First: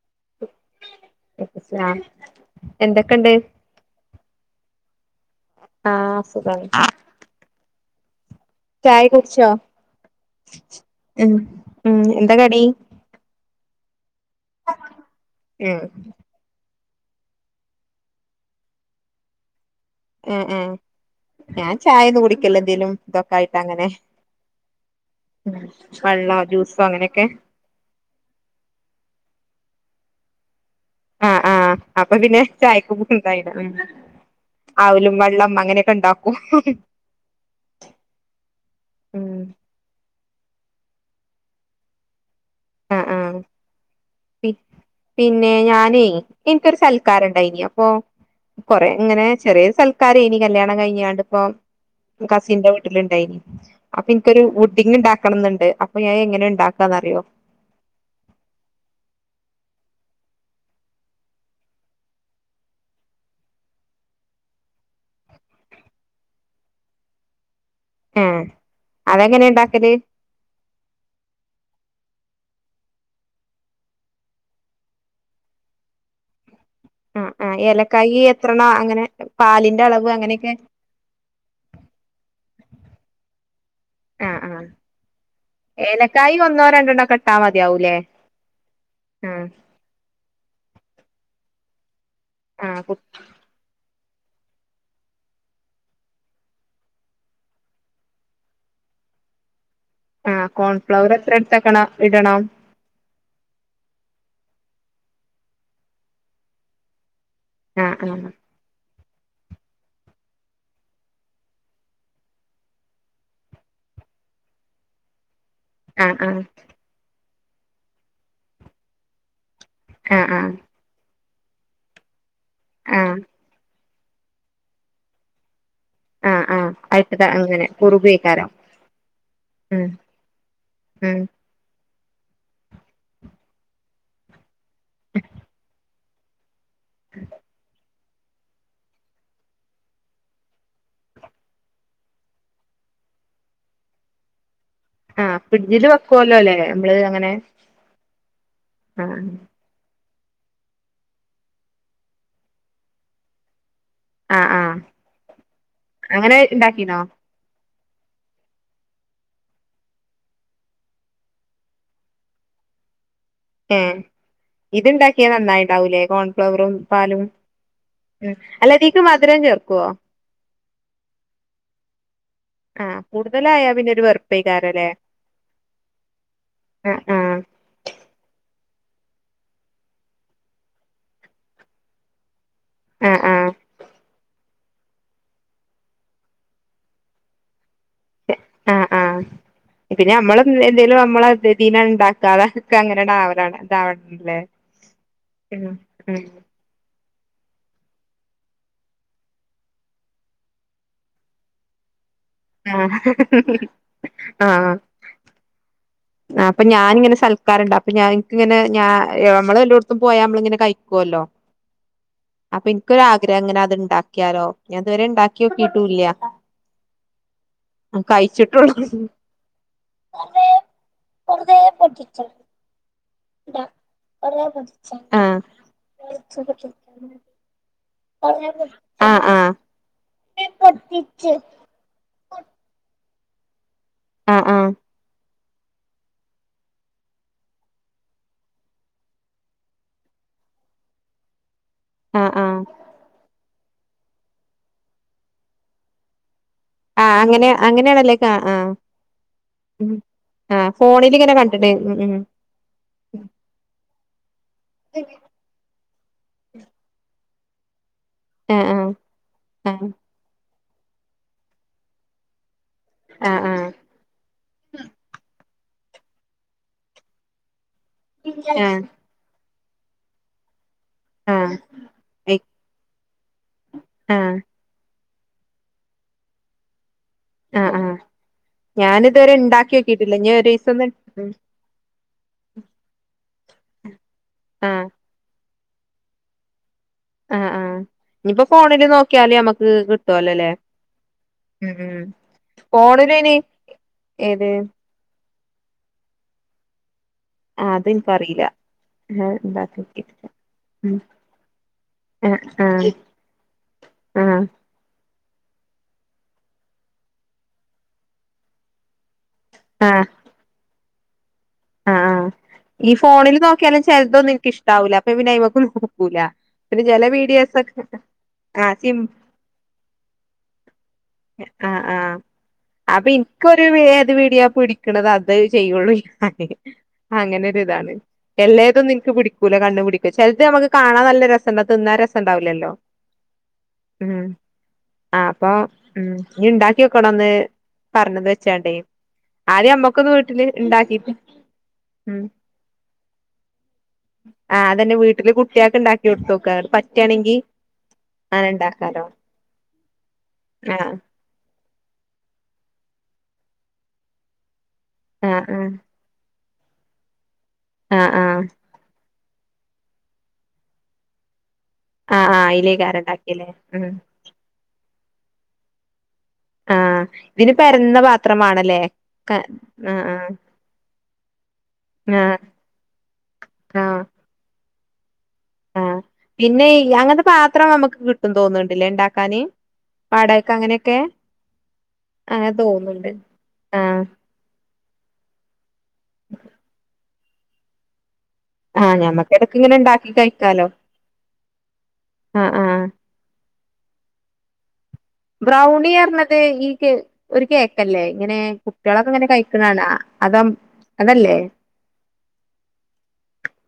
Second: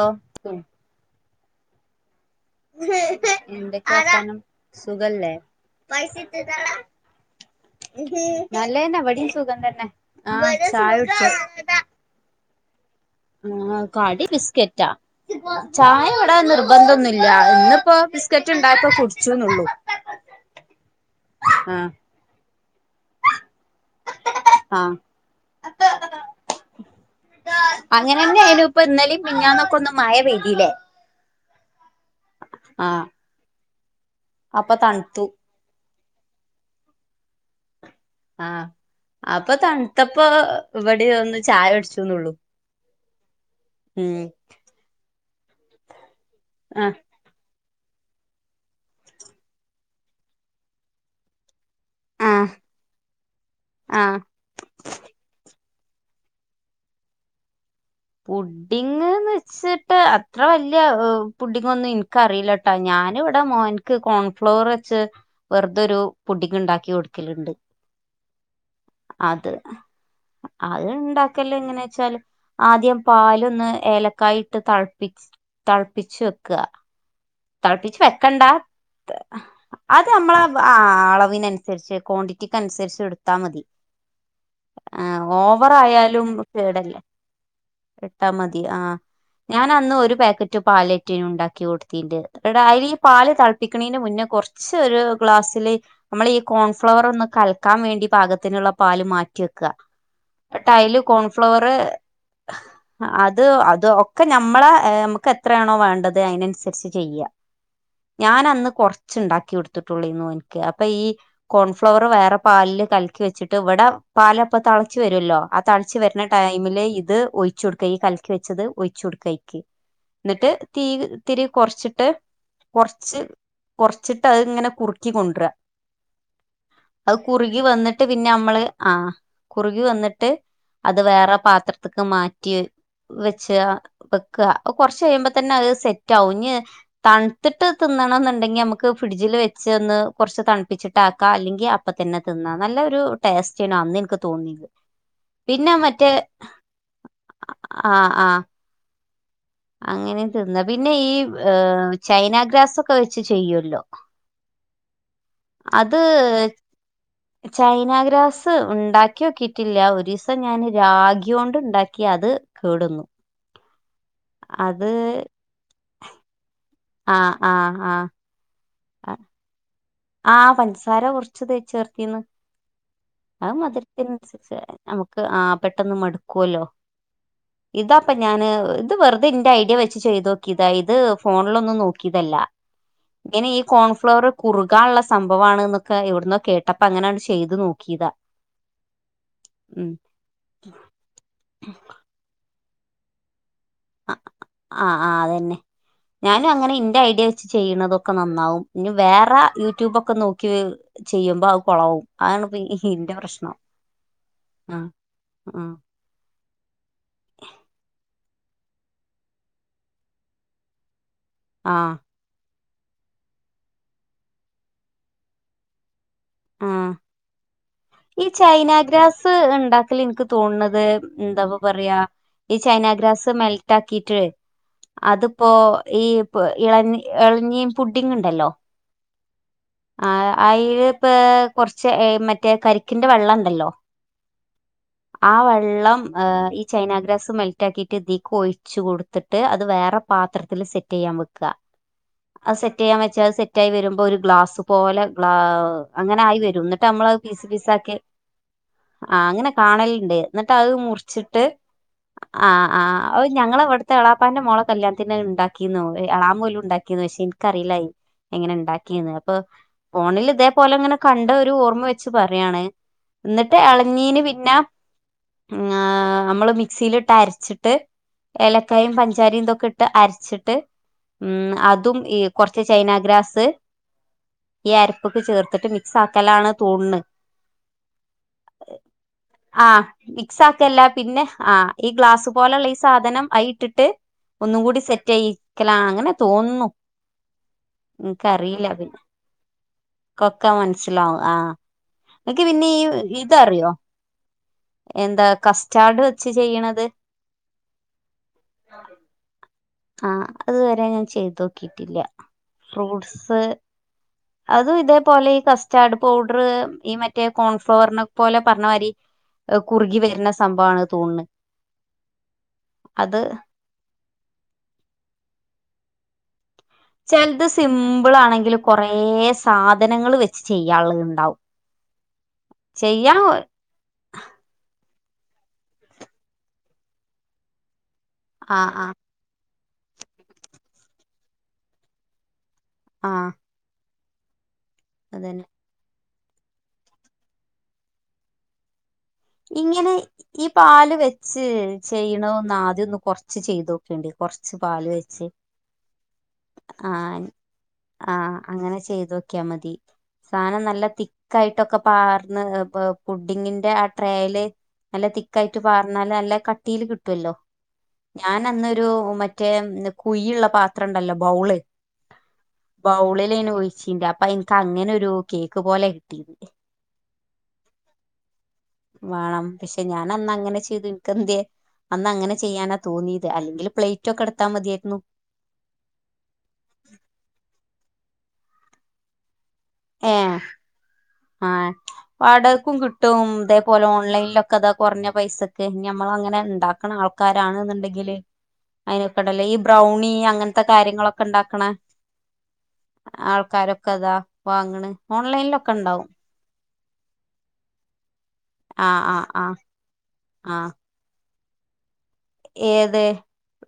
ഓ ഉം [unintelligible] എന്തൊക്കെണ്ട് എന്തൊക്കെ വർത്താനം സുഖല്ലേ ആഹ് സുഖാണ് നല്ലേന്നെ ചായ ഇവടീം കുടിച്ചോ സുഖം തന്നെ ആ ചായൊട്ച്ചു ഉം ഉം എന്താ കടി ആ കടി ബിസ്കറ്റാ ഉം ചായ വടെ നിർബന്ധ ഒന്നുല്ല ഇന്ന്പ്പോ ബിസ്ക്കറ്റ് ഇണ്ടായപ്പോ കുട്ച്ച്ന്നൊള്ളൂ ഏ ഏ ഞാൻ ചായന്നും കുടിക്കൽല്ല എന്തേലും ഇതൊക്കെ ആയിട്ട് അങ്ങനെ ആഹ് വള്ളോ ജ്യൂസോ അങ്ങനെയെക്കെ അങ്ങനെന്നെയിനു ഇപ്പ ഇന്നലിം മിഞ്ഞാന്നൊക്കെ ഒന്നു മഴ പേയ്തിലെ ആ ആ അപ്പ പിന്നെ ചായക്കൂ ആഹ് ന്തായിലെ അപ്പൊ ഔലും തണുത്തു വള്ളം അങ്ങനെക്കെ ഇണ്ടാക്കും ആ ഉം അപ്പ തൺത്തപ്പൊ ഇവടി ഒന്ന് ചായൊട്ച്ചുന്നൊള്ളു ആ ആ പിന്നെ ഞാനേ ഇൻക്കൊരു സൽ ആഹ് ക്കാരണ്ടയിനി അപ്പൊ കൊറെ ഇങ്ങനെ ചെറിയ ഒര് സൽക്കാരെനി കല്യാണം കഴിഞ്ഞാണ്ട് ഇപ്പൊ ആഹ് കസിന്റെ വീട്ടില് ഇണ്ടായിനി അപ്പ ആഹ് ഇൻക്കൊരു വുഡിങ് ഇണ്ടാ ക്കണംന്ന്ണ്ട് അപ്പ ഞാൻ എങ്ങനെ ഇണ്ടാക്കാന്നറിയോ പു ഡിങ്ന്ന് വെച്ട്ട് അത്ര വല്ല്യ പുഡിങ്ങൊന്നും ഇൻക്കറിയില ട്ടോ ഞാന് വടെ മോൻ ക്ക് കോൺഫ്ലവർ വെച്ച് വെർതൊരു പുടിങ് ഇണ്ടാക്കി കൊട്ക്കല്ണ്ട് ഏ അതെങ്ങനെ ഇണ്ടാക്കല് അത് ഇണ്ടാക്കല് എങ്ങനേച്ചാല് ആദ്യം പാലൊന്ന് ഏലക്കായിട്ട് തൾപ്പിച്ച് തൾപ്പിച്ചു വെക്ക ആഹ് ആഹ് തൾപ്പിച്ച് ഏലക്കായി വെക്കണ്ട എത്രണോ അങ്ങനെ പാലിന്റെ അത് അളവ് നമ്മള അങ്ങനെയൊക്കെ ആ അളവിനൻസര്ച്ച് കോണ്ടി റ്റിക്കൻസര്ച്ച് ഇട്ത്താ മതി ആ ആ ഓവറായാലും എലക്കായി ഒന്നോ കേടല്ലേ രണ്ടെണ്ണോക്കെ ഇട്ടാ മതിയാവൂലേ ഇട്ടാ മതി ആഹ് ആ ഞാൻ അന്ന് ഒരു പാക്കറ്റ് പാലറ്റെനു ഇണ്ടാക്കി കൊട്ത്തീന്റത് എടാ ആഹ് അയില് കു ഈ പാല് തൾ പിക്കിണീന്റെ മുന്നേ കൊർച്ച് ഒരു ഗ്ലാസ്സില് അമ്മള് ഈ കോൺഫ്ലവറൊന്ന് കൽക്കാം വേണ്ടി പാകത്തിന്ള്ള പാല് മാറ്റി വെക്കാ ആഹ് ടൈല് കോൺഫ്ലവർ എത്ര കോൺഫ്ലവറ് എടുത്തക്കണം ഇടണം അത് അത് ഒക്ക ഞമ്മള എ നമ്മക്കെത്രാണോ വേണ്ടത് അയിനൻസര്ച്ച് ചെയ്യാ ആഹ് ആഹ് ഞാനന്ന് കൊർച്ച് ഇണ്ടാക്കി കൊട്ത്തിട്ടുള്ളെന്നു ഓൻക്ക് അപ്പ ഈ കോൺഫ്ലവറ് വേറെ പാൽല് കൽക്കി വെച്ച്ട്ട് ഇവടെ പാലപ്പ തെൾച്ച് വരോല്ലോ അ തൾച്ച് ആഹ് വര്ണ ആഹ് ടൈമില് ഇത് ഒയിച്ച് കൊടുക്ക ഈ കൽക്കി വെച്ചത് ഒയിച്ചു കൊടുക്കയി ആഹ് ന്നട്ട് ആഹ് തീ ഇത്തിരി കൊർച്ച്ട്ട് ആഹ് കൊർച്ച് കൊർച്ച്ട്ട് അത് ഇങ്ങനെ കുറുക്കി കൊണ്ട്രാ ആഹ് ആഹ് അത് ആയിട്ടത കുറുകി അങ്ങനെ വന്ന്ട്ട് പിന്നെ കുറുകേക്കാരം അമ്മള് ആ കുറുകി ഉം വന്ന്ട്ട് അത് ഉം വേറെ പാത്ര ത്ക്ക് മാറ്റി വെച്ചാ വെക്കാ അത് കൊർച്ച് കയിയുമ്പോ തന്നെ അത് സെ റ്റാവും ഇഞ്ഞ് തൺത്ത്ട്ട് തി തിന്നണം ന്ന്ണ്ടെങ്കി അമ്മക്ക് ഫ്രിഡ്ജില് വെച്ച് ഒന്ന് കൊർച്ച് തൺപ്പിച്ചിട്ടാക്കാ അല്ലെങ്കി അപ്പ തന്നെ തിന്നാ നല്ലരു ടേസ്റ്റേണു അന്ന്ഇൻക്ക് തോന്നിയത് ആഹ് പിന്നെ ഫ്രിഡ്ജില് മറ്റേ വെക്കുവല്ലോ ല്ലേ അമ്മള് അങ്ങനെ ആ ആ ആഹ് അങ്ങനെ തിന്നാ പിന്നെ ഈ ചൈനാഗ്രാസൊക്കെ വെച്ച് ചെയ്യൊല്ലോ ആഹ് ആഹ് അത് അങ്ങനെ ഇണ്ടാക്കീനോ ചൈനാഗ്രാസ് ഉണ്ടാക്കിയോക്കീട്ടില്ല ഒരീസം ഞാന് രാഖിയൊണ്ട് ഇണ്ടാക്കി അത് കേടൊന്നു ഏ ഇത് ഇണ്ടാക്കിയാ നന്നായിണ്ടാവൂലേ കോൺഫ്ലവറും പാ ആഹ് ആഹ് ആഹ് ഉം അല്ലതീക്ക് മധുരം ചേർക്കൊ ആഹ് പഞ്ചസാര കൊറച്ച് തേച്ച് ചേർത്തീന്ന് ആഹ് കൂടുത അഹ് മധുരത്തിനൻസരിച്ച് നമുക്ക് ആഹ് പെട്ടന്ന് മടുക്കൊല്ലോ ആഹ് ആഹ് ഇതപ്പൊ ഞാന് ഇത് വെറുതെ ഇന്റെ ഐഡിയ വെച്ച് ചെയ്ത് നോക്കിയതാ ഇത് ഫോണിലൊന്നും നോക്കീതല്ല ആഹ് ഇനി ആഹ് ഈ കോൺഫ്ലവർ കുറു കാള്ള സംഭവാണ് ന്നൊക്കെ എവിടന്നോ കേട്ടപ്പ അങ്ങനെയാണ് ചെയ്ത് നോക്കീതാ ആഹ് ആഹ് പിന്നെ അമ്മള് എന്തെേലും അമ്മള് അതി ലാണ് ഇണ്ടാക്കാ അതൊക്കെ അങ്ങനെ ആണ്ട്ആവലാണ് ആ ആ അതന്നെ [unintelligible] മ് മ് [unintelligible] അങ്ങനെ ഇന്റെ ഐഡിയ വെച്ച് ചെയ്യണതൊക്കെ നന്നാവും ഇനി വേറെ യൂട്യൂബൊക്കെ നോക്കി ചെയ്യുമ്പോ ആവും കൊളാവും അതാണ്പ്പ ഈ ആഹ് ഇന്റെ പ്രശ്നം ആഹ് അഹ് അഹ് അപ്പൊ ഞാനിങ്ങനെ സൽക്കാരണ്ട് അപ്പൊ ഞാ എനിക്കിങ്ങനെ ഞാ യമ്മള് എല്ലോടത്തും പോയാ അമ്മള് ഇങ്ങനെ കയിക്കൊല്ലൊ ആഹ് അപ്പൊ എനിക്കൊരാഗ്രഹം ഇങ്ങനെ അത് ഇണ്ടാക്കിയാലോ ഞാഇതുവരെ ഇണ്ടാക്കി ഓക്കിട്ടും ഇല്ല്യാ ആഹ് ഈ ചൈനാഗ്രാസ് ഇണ്ടാക്കല് ഇൻക്ക് തോന്നണത് എന്താപ്പ പറയാ ഈ ചൈനാഗ്രാസ് മെൽറ്റ് ആക്കിട്ട് ആഹ് അതിപ്പോ ഈഎള എളഞ്ഞി ആഹ് ആഹ് ആഹ് അയില്പ്പ ച്ച് കൊറച്ച് മറ്റേ കരിക്കിന്റെ വെള്ളം ഇണ്ടല്ലോ ആഹ് ആഹ് ആ വെള്ളം ഈ ചൈനാഗ്രാസ് മെൽറ്റ് ആക്കിയിട്ട് ഇതിക്ക് ഒഴിച്ചു കൊടുത്തി ട്ട് അത് വേറെ പാത്രത്തിൽ സെറ്റ് ചെയ്യാൻ വെക്ക ആഹ് അത് ആഹ് സെറ്റ് ചെയ്യാൻ വെച്ചാ സെറ്റ് ആയി വര്മ്പോഒരു ഗ്ലാസ് പോലെ ഗ്ല അങ്ങനെ ആയി വരും ട്ട് നമ്മള് ആഹ് അങ്ങനെ അത്പീസ് പീസാക്കി അങ്ങനെയാണല്ലേ ആഹ് ആഹ് ആഹ് അങ്ങനെ കാണല്ണ്ട് ന്നട്ട് ആഹ് അത് ഫോണിലിങ്ങനെ മുറിച്ചിട്ട് കണ്ടിണ് ഉം ഉം ആഹ് ആ്ഓ ഞങ്ങൾ അവിടുത്തെ എളാപ്പാന്റെ മൊള കല്യാണത്തിന് അത് ഇണ്ടാക്കീന്നു എളാമ പോലും ഉണ്ടാക്കിന്നേ പക്ഷെ ഇ ഇൻക്കറീല അത് എങ്ങനെ ആഹ് ഉണ്ടാക്കീന്ന് അപ്പൊ ആഹ് ഫോണിൽ ഇതേപോലെ ങ്ങനെ കണ്ട ഒരു ഓർമ്മ വെച്ച് പറയാണ് ആഹ് ന്നട്ട് ആഹ് ഇളഞ്ഞീന് പിന്നെ നമ്മള് മിക്സിയിലിട്ട് അരച്ചിട്ട് ഏലക്കായിം പഞ്ചാ ഞ്ചാര ഇന്തൊക്കെ ഇട്ട് അരച്ചിട്ട് ആഹ് ആഹ് ഉം ആഹ് അതും ഈ എ കൊറച്ച് ചൈനാഗ്രാസ് ആഹ് ഈ അരപ്പ്ക്ക് ചേർ ത്തിട്ട് മിക്സ് ആക്കലാണ് തോണ് ആഹ് ആഹ് ഞാനിതുവരെ ഇണ്ടാക്കി ആഹ് നോക്കിട്ടില്ല ഇനി മിക്സ് ഒരീസം ആക്കല്ല ഒന്ന് പിന്നെ ഉം ആഹ് ഈ ഗ്ലാസ് പോലെയുള്ള ഈ സാധനം അയില് ഇട്ടിട്ട് ഒന്നും കൂടി ആഹ് സെറ്റ് ചെയയിക്കല അങ്ങനെ തോന്നു ആഹ് ആഹ് ഇഞ്ഞി യിപ്പോ ഫോണില് നോക്കിയാല് നമ്മക്ക് കി കൊക്ക മനസ്സിലാ ഇങ്ങക്ക് പിന്നെ ഈ ഫോണില് അയിന് ഇതറിയോ ഏത് എന്താ കസ്റ്റാർഡ് വെച്ച് ചെയ്യണത് അതിൻക്കറിയില്ല എന്താ ആഹ് അതുവരെ ഞാൻ ചെയ്തോക്കിട്ടില്ല ആഹ് ആഹ് ഫ്രൂട്ട്സ് ആഹ് അതും ഇതേപോലെ ഈ കസ്റ്റാർഡ് പൗഡറ് ഈ മറ്റേ കോൺഫ്ലവറിനെ പോലെ പറഞ്ഞ മാരി ഏഹ് കുറുകി ആഹ് വരുന്ന സംഭവാ ണ് തോന്നന്ന് ആഹ് ആഹ് ഈ ഫോണിൽ നോക്കിയാലും ചെലതൊന്നും ഇൻക്ക് ഇഷ്ടാവൂല്ല അപ്പൊ പിന്നെ അയ്മ്മക്ക് നോക്കൂല പിന്നെ ചെല ചെലത് വീഡിയോസൊക്കെ സിമ്പിൾ ആണെങ്കിലും ആഹ് കുറേ സിം സാധനങ്ങൾ വെച്ച് ചെയ്യാനുള്ളത് ഉണ്ടാവും ആഹ് ആഹ് അപ്പൊ ചെയ്യാം ഇൻക്കൊരു ഏത് വീഡിയോ പിടിക്കണത് അത് ചെയ്യുള്ളൂ ഞാന് അങ്ങനെ ഒരു ഇതാണ് ആഹ് എല്ലേതൊന്നും ആഹ് ഇൻക്ക് പിടിക്കൂല കണ്ണ് പിടിക്ക ചിലത് നമക്ക് കാണാൻ നല്ല രസണ്ടാ തിന്നാ രസണ്ടാവില്ലല്ലോ ആഹ് ഉം ആഹ് അതന്നെ അപ്പൊ ഉം ഇനി ഉണ്ടാക്കി നോക്കണോന്ന് പറഞ്ഞത് വെച്ചാണ്ടേ ആദ്യം അമ്മക്കൊന്ന് വീട്ടില് ഉണ്ടാക്കീട്ട് ഇയ്യ് ചെയ്യണതൊന്ന് ആദ്യം ഒന്ന് കൊറച്ച് ചെയ്ത് നോക്കേണ്ടി കൊറച്ച് പാല് വെച്ച് കുട്ട്യായ്ക്ക് ഇണ്ടാക്കി കൊടുത്തു ആഹ് ആഹ് അങ്ങനെ ഇണ്ടാക്കാലോ ചെയ്തു നോക്കിയാ മതി സാധനം ആ നല്ല തി തക്കായിട്ടൊക്കെ പാർന്ന് പുഡിങ്ങിന്റെ ആ ട്രയല് നല്ല ആ ആ തിക്കായിട്ട് പാർ ന്നാല് നല്ല കട്ടീല് കിട്ടോലോ ആ ആ രു മറ്റേ കുഴിള്ള പാത്രം ഇണ്ടല്ലോ ബൗള് ആ ആ അയിലേക്കാരം ഇണ്ടാക്കിയല്ലേ ബൗളിലയ്നു ഉം ഒഴിച്ചീന്റെ അപ്പൊ എനക്ക് അങ്ങനെ ഒരു കേക്ക് പോലെ കിട്ടീ ആഹ് ഇതിന് പരന്ന പാ ത്രം മാണല്ലേ വാണം പക്ഷെ ഞാൻ അന്ന് അങ്ങനെ ചെയ്തു ഇൻക്ക് എന്തെ അന്ന് ആ അങ്ങനെ ചെയ്യാനാ തോന്നിയത് അല്ലെങ്കിൽ ആ പ്ലേറ്റൊക്കെ എടുത്താ മതിയായിരുന്നു ആഹ് പിന്നെയ് അങ്ങനത്തെ പാത്രം നമുക്ക് കിട്ടും തോന്നുണ്ടില്ലേ ഉണ്ടാക്കാന് ഏഹ് വാടകക്ക് അങ്ങനെയൊക്കെ ആഹ് അങ്ങനെ വാടകക്കും തോന്നുന്നുണ്ട് കിട്ടും ഇതേപോലെ ആഹ് ഓൺലൈനിലൊക്കെ ക്കെതാ കുറഞ്ഞ പൈസക്ക് ഞമ്മൾ അങ്ങനെ ഉണ്ടാക്കണ ആൾക്കാരണെന്നുണ്ടെങ്കില് ആഹ് അയ്നൊക്കെ ഞമ്മക്ക് ഉണ്ടല്ലോ ഇടക്ക് ഈ ഇങ്ങനെ ഉണ്ടാക്കി ബ്രൗണി അങ്ങനത്തെ കഴിക്കാലോ കാര്യങ്ങളൊക്കെ ഇണ്ടാക്കണ ആഹ് ആഹ് ആൾക്കാരൊക്കെ അതാ വാങ്ങ്ണ് ബ്രൗണി അറഞ്ഞത് ഈ കേ ഒരു കേക്കല്ലേ ഇങ്ങനെ ആഹ് കുട്ടികളൊക്കെ ആഹ് ഇങ്ങനെ ആഹ് കഴിക്കണാണാ അതും ആഹ് അതല്ലേ ഏത്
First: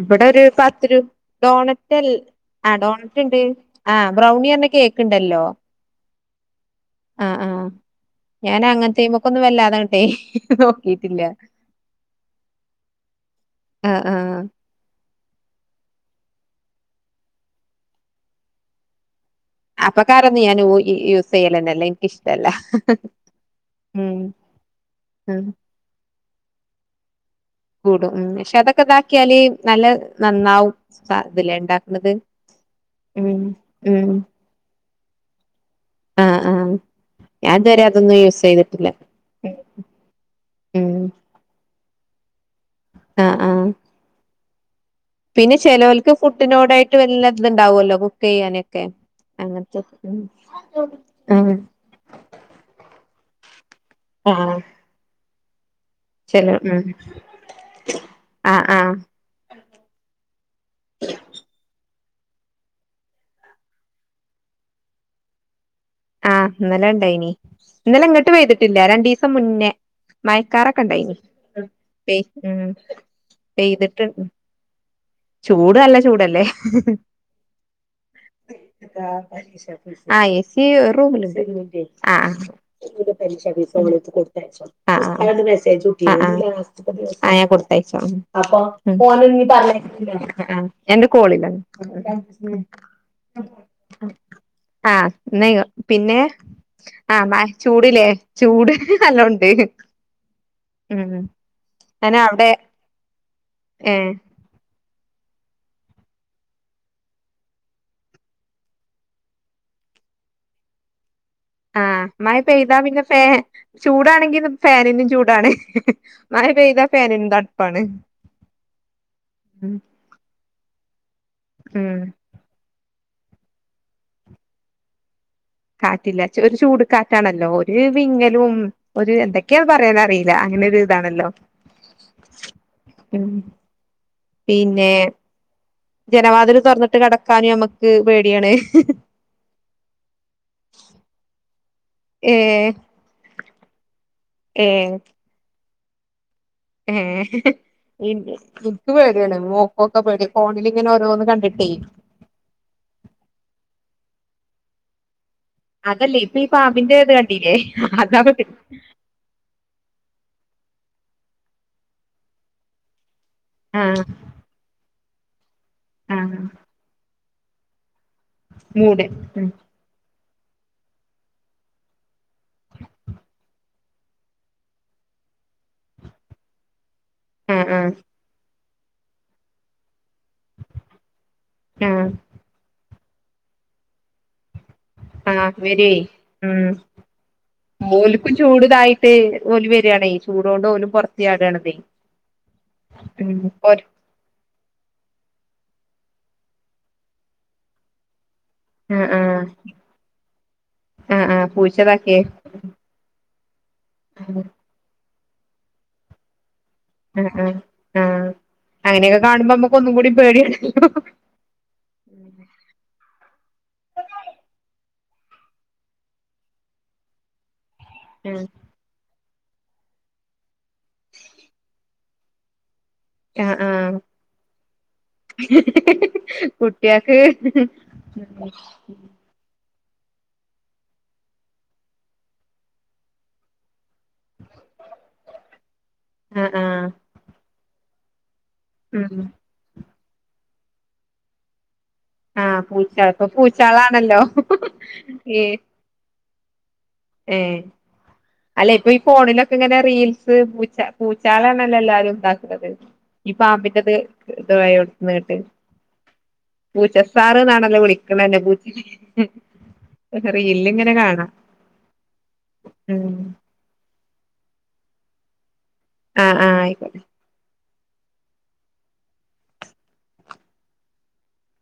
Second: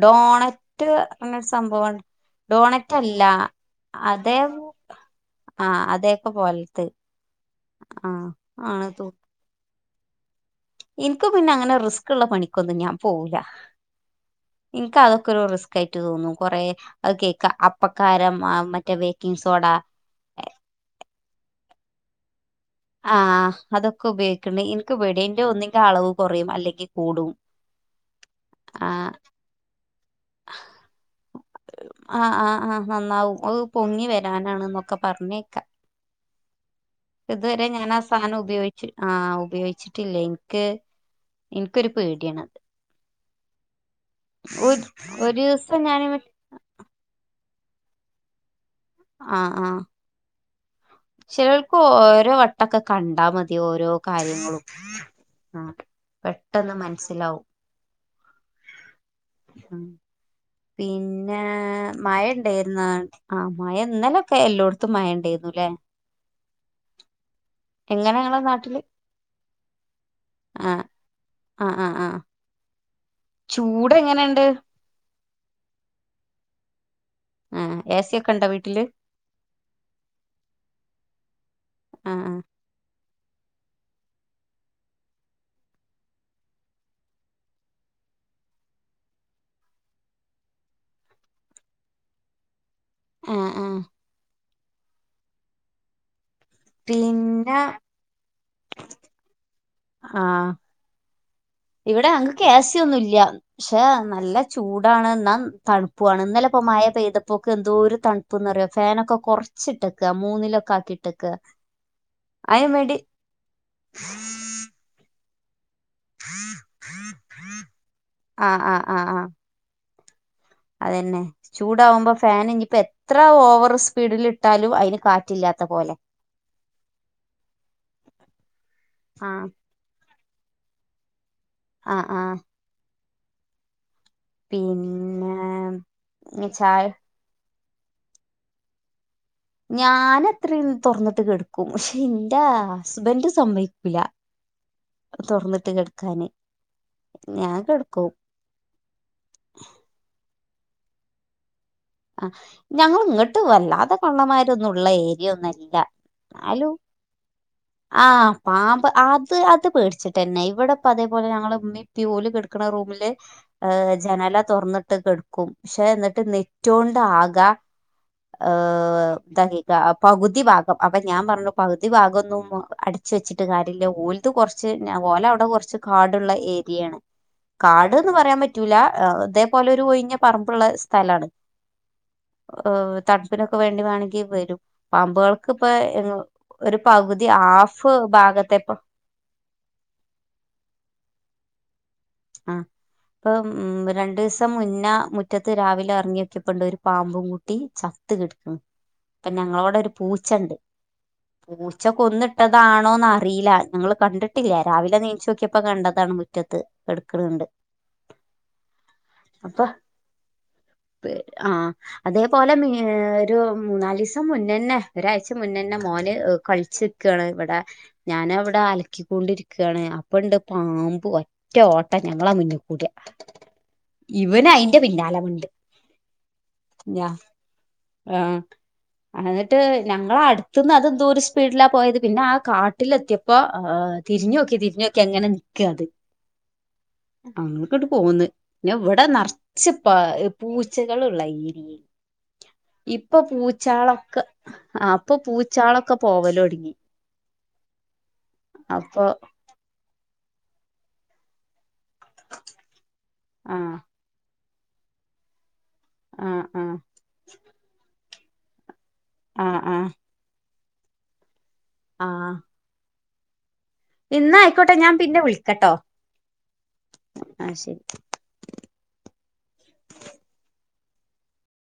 ഇവിടെ ഒരു പത്ത് ഡോണറ്റ് രൂ അങ്ങനൊര് ഡോണറ്റ് സംഭവണ്ട് ആഹ് ഡോണറ്റ് അല്ല ഉണ്ട് ആഹ് അതെ ബ്രൗണി പറഞ്ഞ കേക്ക് ഉണ്ടല്ലോ ആഹ് അതെയൊക്കെ പോലത്ത് ആഹ് ആഹ് ഞാൻ അങ്ങനത്തെയ്മക്കൊന്നും വല്ലാതങ്ങട്ടെ നോ ഇൻക്ക് പിന്നെ അങ്ങനെ റിസ്ക് ഉള്ള പണിക്കൊന്നും ഞാൻ പോവില്ല ആഹ് ആഹ് ഇൻക്ക് അതൊക്കെ ഒരു റിസ്ക് ആയിട്ട് തോന്നും കൊറെ അത് കേക്ക അപ്പക്കാരം മറ്റേ ബേക്കിംഗ് സോഡ അപ്പകാരൊന്ന് ഞാൻ യൂസ് ചെയ്യലന്നെല്ല ഇൻക്കിഷ്ടല്ല ആഹ് അതൊക്കെ ഉപയോഗിക്കണ്ട് ഇൻക്ക് പേടിയാ ഇന്റെ ഒന്നിന്റെ അളവ് കൊറയും അല്ലെങ്കി കൂടും കൂടും ഉം പക്ഷെ അതൊക്കെ ആഹ് ഇതാക്കിയാല് നല്ല നന്നാവും ഇതില്ലെ ഉണ്ടാക്കണത് ആഹ് ഉം ഉം ആണെന്നൊക്കെ പറഞ്ഞേക്കാ ആഹ് ആഹ് ഇതുവരെ ഞാൻ ആ അതൊന്നും സാനം യൂസ് ഉപയോഗിച്ചി ചെയ്തിട്ടില്ല ആ ഉപയോഗിച്ചിട്ടില്ല ഇൻക്ക് ഉം ഇൻക്കൊരു പേടിയാണത് ആഹ് ആഹ് ഉര് പിന്നെ ചിലോല് ക്ക് ഫുഡിനോടായിട്ട് വല്ലതുണ്ടാവുമല്ലോ കുക്ക് ചെയ്യാനൊക്കെ ആഹ് അങ്ങനത്തെ ആഹ് ഉ ചിലർക്ക് ഓരോ വട്ടമൊക്കെ കണ്ടാൽ മതി ഓരോ കാര്യങ്ങളും. ആഹ് ചല പെട്ടെന്ന് ര് ഉ മനസ്സിലാവും ആഹ ആഹ് പിന്നെ മഴ ഉണ്ടായിുന്നോ? ആമഴ ഇ ന്നാലൊക്കെ എല്ലായിടത്തും മഴ ഉണ്ടന്നു അല്ലെ ആഹ് ഇന്നലെ ഇണ്ട യിനിം ഇന്നലെ എങ്ങനെ ഇങ്ങോട്ട് നിങ്ങളെ പെയ്തിട്ടില്ല നാട്ടില് രണ്ടു ദിവസം മുന്നേ മഴ ആ ക്കാറൊക്കെ ഇണ്ടായിനി ആ ആ ആ [unintelligible] ചൂട് എങ്ങനെയുണ്ട് ചൂട ന ല്ല ചൂടല്ലേ ആ ഏസി ഒക്കെ ണ്ടോ? ആ എ സസി ഒരു റൂമിലുണ്ട്. ആ ട്ടിന്റെ പരീക്ഷ വിീസ കൊടുത്തായച്ചോ? മെസ്സേജ് വിട്ടിരുന്നു ആ ഞാൻ കൊടുത്തയച്ചോ അപ്പ ഒ ന് ഞ് പറ ആഹ എനന്ത് കോളില്ല ആ ആ ആ എന്ന പിന്നെ ആഹ് മ ഴ പിന്നെ ചൂടല്ലേ ചൂട് നല്ലോം ഉണ്ട് ഉം. അനെ ഇവിടെഞങ്ങൾക്ക് അവിടെ എ സി ന്നുമല്ല പക്ഷെ ഏഹ് നല്ല ചൂടാണ് എന്നാ തണുപ്പുാണ്. ഇന്നലെപ്പോ മഴ പെയ്തപ്പോൊക്ക്എന്തോ ഒരു തണുപ്പ്ന്ന് പറയോ ഫാനൊക്കെ കുറച്ച് റ ച്ചിട്ടക്ക മൂന്നിലൊക്കെ ആക്കിട്ടക്ക ആഹ മഴ അതിന് പെയ്താ വേണ്ടി പിന്നെ ഫാ ചൂടാണെങ്കിൽ ഫാനിന്നും ചൂടാണെങ്കിലും ഫാനിനും ചൂടാണ്. മാഴ പെയ്ത ഫെനിനും തണു പ്പാണ്. ആ ആ ആ ആ അതന്നെ ഉം ചൂടാവുമ്പോ ഫാാന് ഇ നി ഇപ്പോ എത്ര ഓവർ സ്പീഡിൽ ഇട്ടാലും അതിന് കാറ്റില്ലാത്ത പോലെ കാറ്റില്ല ഒരു ചൂട് കാാറ്റാണല്ലോ ഒരു വിങ്ങലും ഒരു ആഹ് എന്തൊക്കെയാ പറയാനറിയില്ല അങ്ങനെ രു ഇതാണല്ലോ. ആ ആഹ് ഉ പിന്നെ പിന്നെ ജനവാതില് ചായ തുറന്നിട്ട് കിടക്കൻ മ്മക്ക് പേടിയാണ്. ഞൻ അത്രയും തുറന്നിട്ട് കെടുക്കും പക്ഷെ ഏ എന്റെ ഹസ്ബൻഡ് സമ്മയ്ക്കില്ല. ഏ തുറന്നിട്ട് കിടക്കാന് ഏ ഞാൻ ഇ കിടക്കും [unintelligible] പേടിയാണ് മോക്കൊക്കെ പേട ഫോണിൽങ്ങനെ ഓരോന്ന് കണ്ടിട്ടേ. ആ ഞങ്ങൾ ഇങ്ങോട്ട് വല്ലാതെ കള്ളമാരൊന്നുംള്ള ഏരിയ ഒന്നുംല്ല. ല അതല്ലേ ഇപ്പൊ ഈ ന്നാലും പാമ്പിന്റെ ഇത് കണ്ടീല്ലേ ആ അതാ പേടി പാമ്പ് അത് അത് പേടിച്ചി തന്നെ ഇവിടെപ്പ അതേപോലെ ഞങ്ങള്ൾ മ്മ പ്പി കടക്കണ റൂമില് ആ ജനല തുറന്നിട്ട് കെടക്കും ക്ഷെ ആ ന്നിട്ട് നെറ്റോണ്ട ആകാ ഏ മൂട് ന്താ പകുതി ഭാഗം അപ്പൊ ഞാൻ പറഞ്ഞു പകുതി ഭാഗം ഒന്നും അടിച്ച വെച്ചിട്ട് കാര്യമില്ല ഓലത് കുറച്ച് ഞ പോലെ അവിടെ കുറച്ച് കാടുള്ള ഏരിയാണ്. ആ ആ കാട്ന്ന് പറയാൻ പറ്റൂല ഇതേപോലെ ഒരു ഒഴിഞ്ഞ പറമ്പിലുള്ള സ്ഥലണ്. ആഹ് തണുപ്പിനൊക്കെ വേണ്ടി വേണമെങ്കിൽ വരും. ആ പാമ്പുകൾക്ക് ഇപ്പ വരുവേ ഉം ഒരു പകുതി ഹാഫ് ഭാഗത്തെ ഇപ്പൊ ഒലി വരിണേ ചൂടൊണ്ട് ഓലും പുറത്തി ചാടുണതേ. ആ ഇപ്പ ഇപ്പം രണ്ട് ദിവസ പച്ച മുന്ന മുറ്റത്ത് രാവിലെ ഇറങ്ങിക്കിപ്പണ്ട് ഒരു പാമ്പും കൂട്ടി ചത്ത് കിടക്കു ആഹ് അപ്പൊ ആഹ് ഞങ്ങളോവിടെ ഒരു പൂച്ച ഉണ്ട് ആഹ് ആഹ് പൂച്ചക്ക പൂച്ചതാക്കിയേ ഒന്നിട്ട അതാണോന്ന അറിയില്ല ഞങ്ങൾ ആഹ് കണ്ടിട്ടില്ല രാവിലെ നീചോക്കിയപ്പോ കണ്ടതാണ് മുറ്റത്ത്. ആഹ് കെടക്ക്ണണ്ട് ആഹ് ആഹ് അങ്ങനെയൊക്കെ കാണുമ്പോ അപ്പൊ നമ്മക്ക് ഒന്നും കൂടി പേടിയണല്ലോ. ആഹ് അതേപോലെ ഉം ഒരു മൂന്നാല് ദിവസം മുന്നന്നെ ഒരാഴ്ച മുന്നന്നെ മോന് കളിച്ചി ണ് ഇവിടെ ഞാന അവിടെ അലക്കിക്കൊണ്ടിരിക്കുകയാണ് അപ്പ ഇണ്ട് പാമ്പ് ഒറ്റ ഓട്ടം ഞങ്ങളാ മുന്നി കൂടിയ ആഹ് ആഹ് ഇവന് അയ്ന്റെ പിന്നാല കുട്ടിയാക്ക് ന്നിട്ട് ഞങ്ങള അടുത്തന്ന് അതെന്തോ ഒരു സ്പീഡിലാ പോയത് പിന്നെ ആഹ് കാട്ടിലെത്തിയ പ്പൊ തിരിഞ്ഞു നോക്കി തിരിഞ്ഞോക്കങ്ങനെ നിക്ക അത്. ആഹ് ആഹ് ങ്ങൾക്കങ്ങട്ട് പോന്ന് പിന്ന ഇവിടെ ഉം നിറച്ച പൂ പൂച്ചകളള്ള ഏരിയൽ ആഹ് പൂച്ച ഇപ്പൊ പൂച്ചാളാണല്ലോ പൂച്ചാളൊക്കെ ആഹ് അപ്പൊ ഏ പൂച്ചാളൊക്കെ പോവലോടുങ്ങി. ഏഹ് അല്ലെ ഇപ്പൊ ഈ ഫോണിലൊ ഇങ്ങനെ റീൽസ് പൂച്ച പൂച്ചാളണല്ലോ എല്ലാരും ഇതാക്കുന്നത് ഈ ആ പാമ്പിന്റെത് ഇതായോടുത്തന്ന് കേട്ട് ആഹ് പൂച്ചസാർ എന്നാണല്ലോ വിളിക്കണന്നെ പൂ ആഹ് ആഹ് റീലിൽങ്ങനെ കാണാ. ആഹ് ഉം ഇന്ന ആയിക്കോട്ടെ ഞാൻ പിന്നെ വിളിക്കട്ടോ ആഹ് ആഹ് ആയിക്കോട്ടെ. ആഹ് ശരി